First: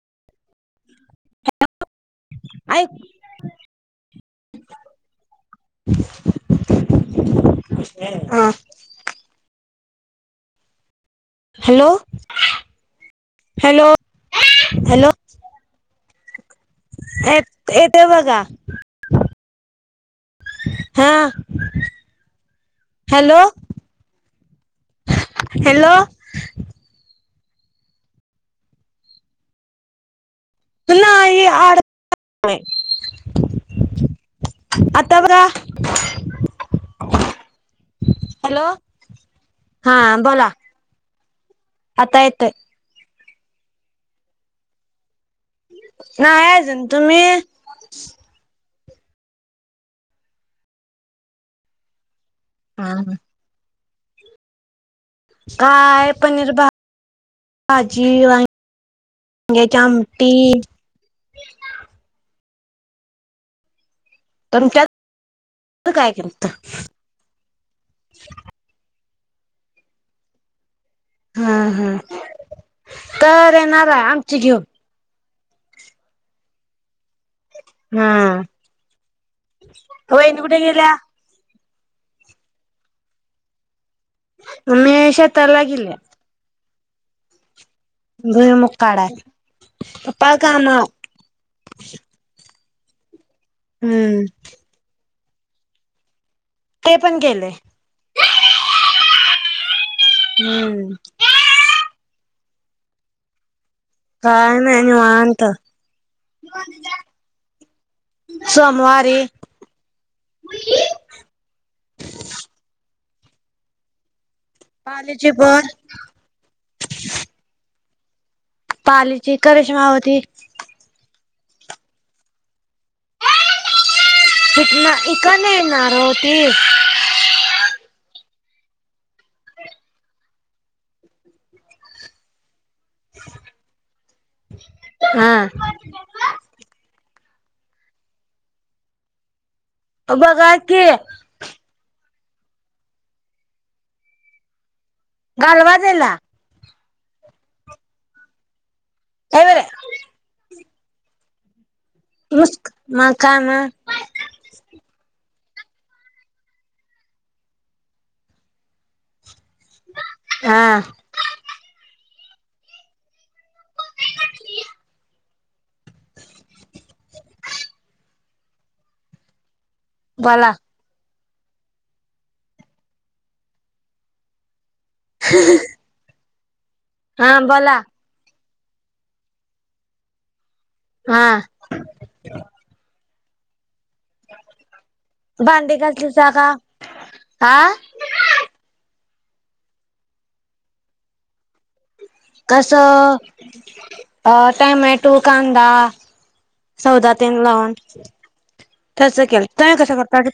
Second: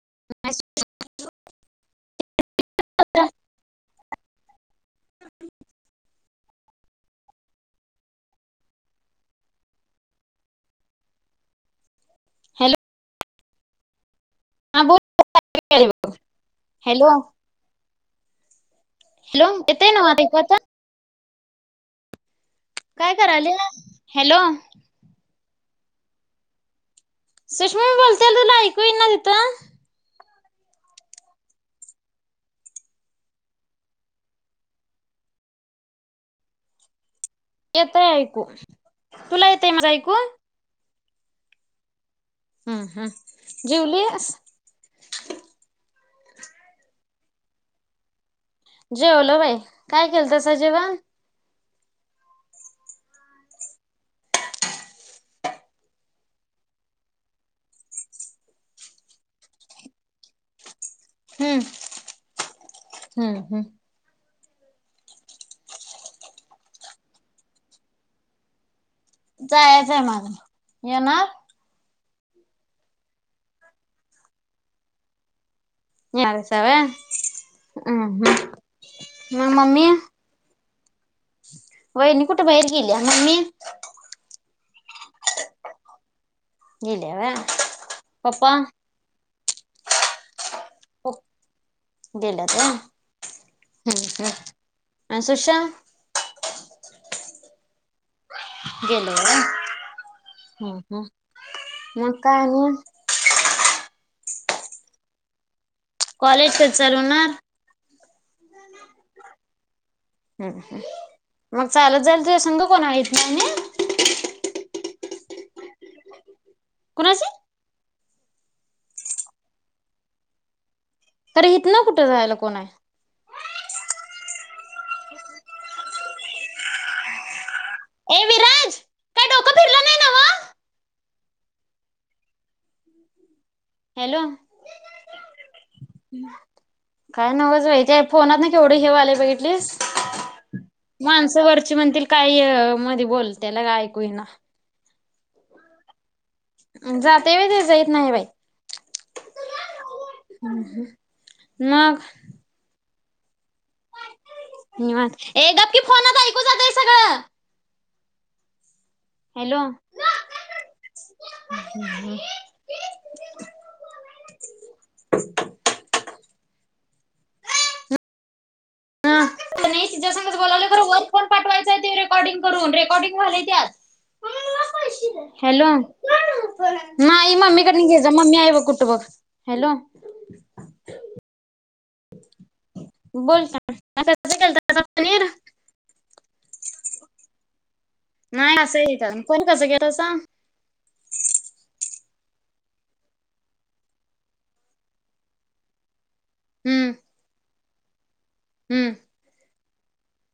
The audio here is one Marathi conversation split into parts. [unintelligible] [unintelligible] ऐक [unintelligible] [unintelligible] [unintelligible] हॅलो हॅलो हॅलो आं बो [unintelligible] [inaudible] एप-एप ओय बगा हॅलो, येतंय नवं आता इकचा हा काय हॅलो कराल्या? हॅलो. हॅलो सुषमा मी बोलत्याल् तुला ऐकू इना तिथं? नाही आ [unintelligible] आता बघा? येतय ऐकू. हॅलो तुला येतय माझ हा ऐकू? बोला आता येतय. जेवलीयस नाही आजून, तुम्ही? जेवलो बाई. काय केलतसा जेवण? आं हं काय, पनीर भा भाजी [inaudible] वांग्याची आमटी. हम्म हम्म हम्म पण त्या [inaudible] त काय केलंत? जायाचाय माझं. हां-हां, तर येणाराय आमची घेऊ. यावसा वै? अं हा हं, म मम्मी. वहिनी कुठे गेल्या? वहिणी कुठं बाहेर गेलीया मम्मी ममी श ताला गेलीया. गेलीया व्हय. पप्पा भुईमुग काढाय, पपा कामाव गेल्यात व्हय हम्म अन् सुशा ते पण गेलंय. गेलं व्हय हम हम्म हम म काय आणि? काय नाय निवांत. कॉलेज कधी चालू होणार? सोमवारी हूं मग चालत जाईला तुजा संग कोण हाय? मम्मी पारले जी बर कुणाची? पालीची करशमा व्हती खर हितनं कुठं जायला कोण आहे? हितनं इकडनं येणार ओ ती. ए विराज काय डोकं फिरलं नाही नव्ह [inaudible] हॅलो हा हम्म काय नवच बाई ते फोनातन केवढ त हेे व्हालय बघितलिस ब गा की काही मध्ये बोलतेला का ऐकू येना घालवा तेला जातय वय ते जाईत नाही बाई. [unintelligible] मग मुुस्क म काम ए गप की फोनात ऐकू जातंय सगळं हॅलो हा हं तसं नाही तिच्या संगच बोला बोलायलं बरोबर फोन पाठवायचाय ते रेकॉर्डिंग करून, रेकॉर्डिंग व्हालंय त्यात. हॅलो नाही हा बोला मम्मीकडन घे जा. मम्मी आहे बघ. कुटबग हॅलो हा. बोल का? भांडी घासलीसा का? आ नाही असंही घेता. कोण कसं घेत सांग? कसं अ टॅमॅटू, कांदा हम्म सौदातेन लावून. हम्म [inaudible] तसं केलं. काय कसं कर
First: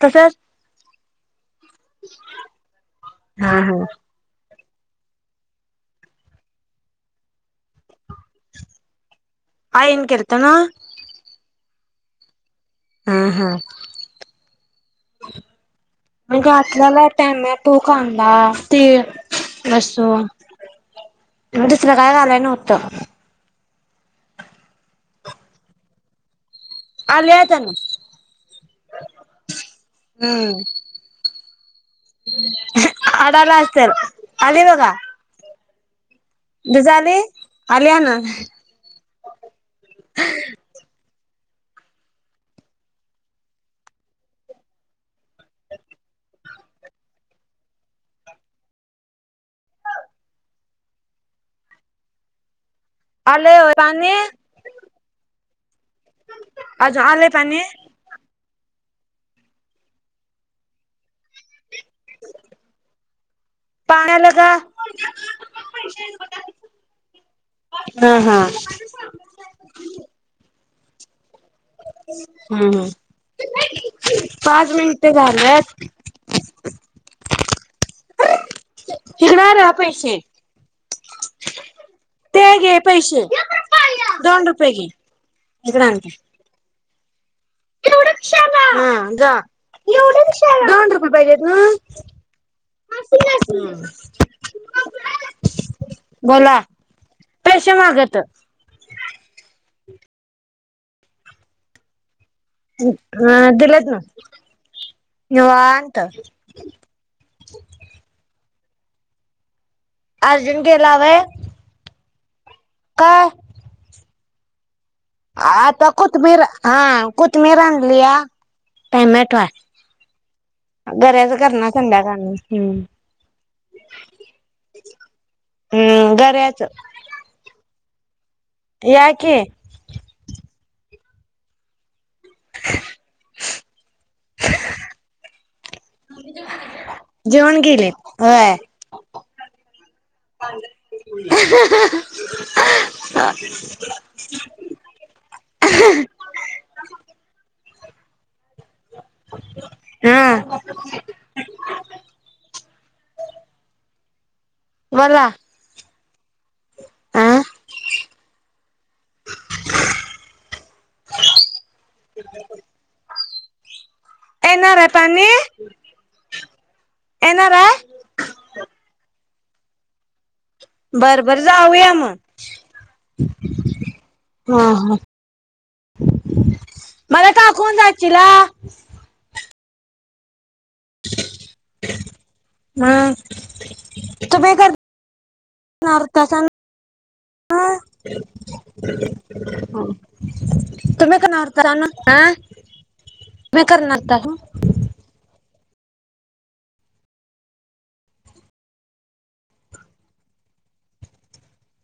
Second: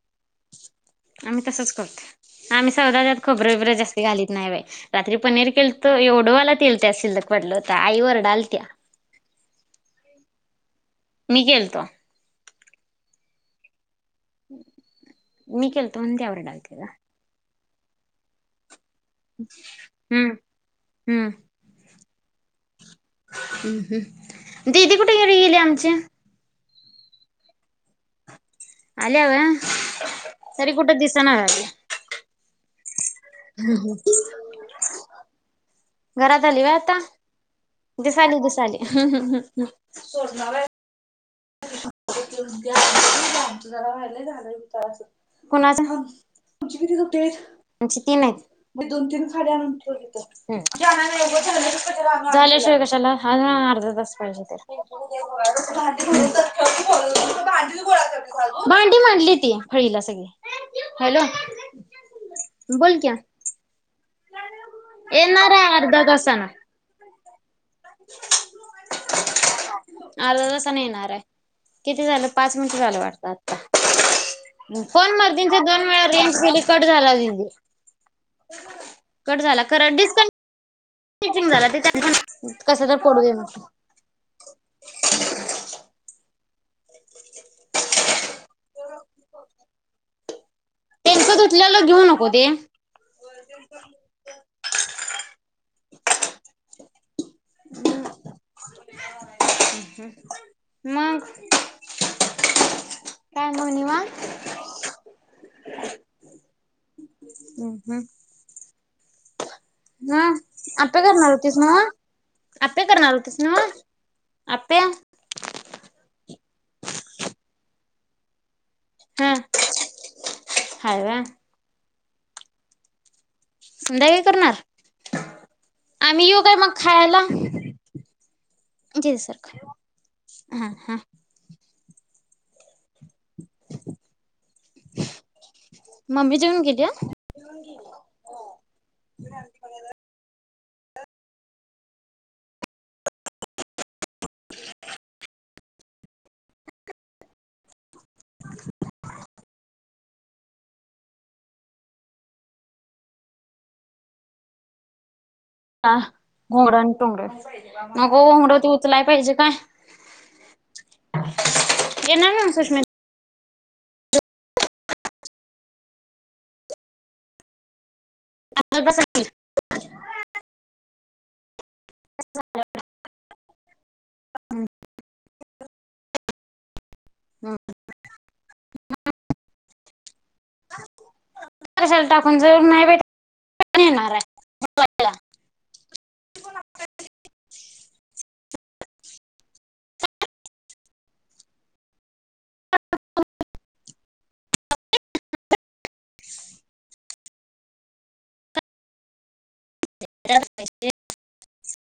का गं? आम्ही तसंच करतोय. आम्ही सगळ्यात हा खोबरं-बिबरं हा जास्ती घालीत नाही बाई. रात्री पनीर केलतं एवढंबला तेल त्यात शिल्लक पडलं होत आई वर डालत्या. केलंत ना? गेलतो. हं हं. मी केलत म्हणून ते आवरायलाविती गं. तू कांडास. ते लसूण हम्म हम्म. दुसरं काय घालाय नव्हतं. दीदी कुठे घरी गेलीया आमच्या? आलीया तेनम आलीया होय? तरी कुठं दिस सणा झालिया. [inaudible] अडाला असेल. आली बघा. घरात आली होय आता? आली ना दिसाली, दिसाली. कोणाच? आमची तिनं आहेत. ह तू आल्याशिवाय कशा चला हा ना आलंय होय अर्धा तास पाणी पाहिजे तेला. राजे [unintelligible] आज आलंय पाणी? करते घालून. भांडी मांडली ती फळीला सगळी. हॅलो, पाणी आलं का? येणार आहे. अर्धा तासानं हा हा, अर्धा येणार आहे. किती झालं पाच हम्म मिनट हम्म झालं वाटतं, आता पाच मिनिटे फोन मर्दिनचे झालेत दोन वेळा रेंज गेली. कट झाला. हिकडा ना पैसे. ते [unintelligible] घे कस तर पैसे पडू दे. [inaudible] हा जावा [unintelligible] त्यांचं धुतलेलं घेऊ नको ते [unintelligible] बोला. पैसे मागत मग, हा काय मग दिलेत ना निवांत. निवांत. हम्म हम्म हा अर्जुन गेला आता व्हय करणार होतीस नव. आता करणार होतीस नव. आत्या आत्ता कोथमीर हा कोथमिर आणल्या. हा टोमॅटो आहे. हाय व्हय गऱ्याच करणार संध्याकाळ हम्म संध्याकाळी करणार हम्म आम्ही येऊ काय गऱ्याच मग खायला. [unintelligible] या जी की सर हा हा मम्मी जेवून गेल्या? जेवण गेलेत होय, [inaudible] हा, बोले. हा घोंगडं आणि तोंगड नको, घोंगड उचलाय पाहिजे काय, येणार नव्ह सुषमी येणार आहे पाणी, येणार हाय. [inaudible] बर बर जाऊया मग. [inaudible] हा हा. [inaudible] मला टाकवून जाचीला. कशाला टाकून जर नाही भेट मग येणार आहे तुम्ही करणार होतासा नव्ह? तुम्ही करणार होतासा नव्ह तुम्हीं करणार होतासा? [inaudible] [inaudible]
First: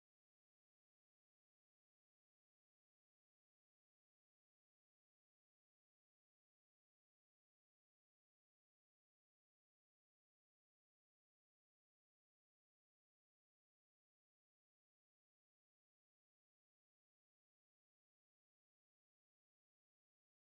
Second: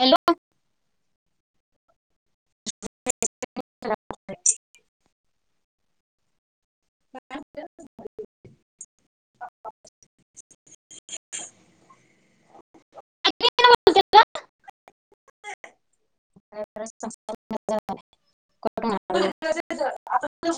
हॅलो [inaudible] [inaudible]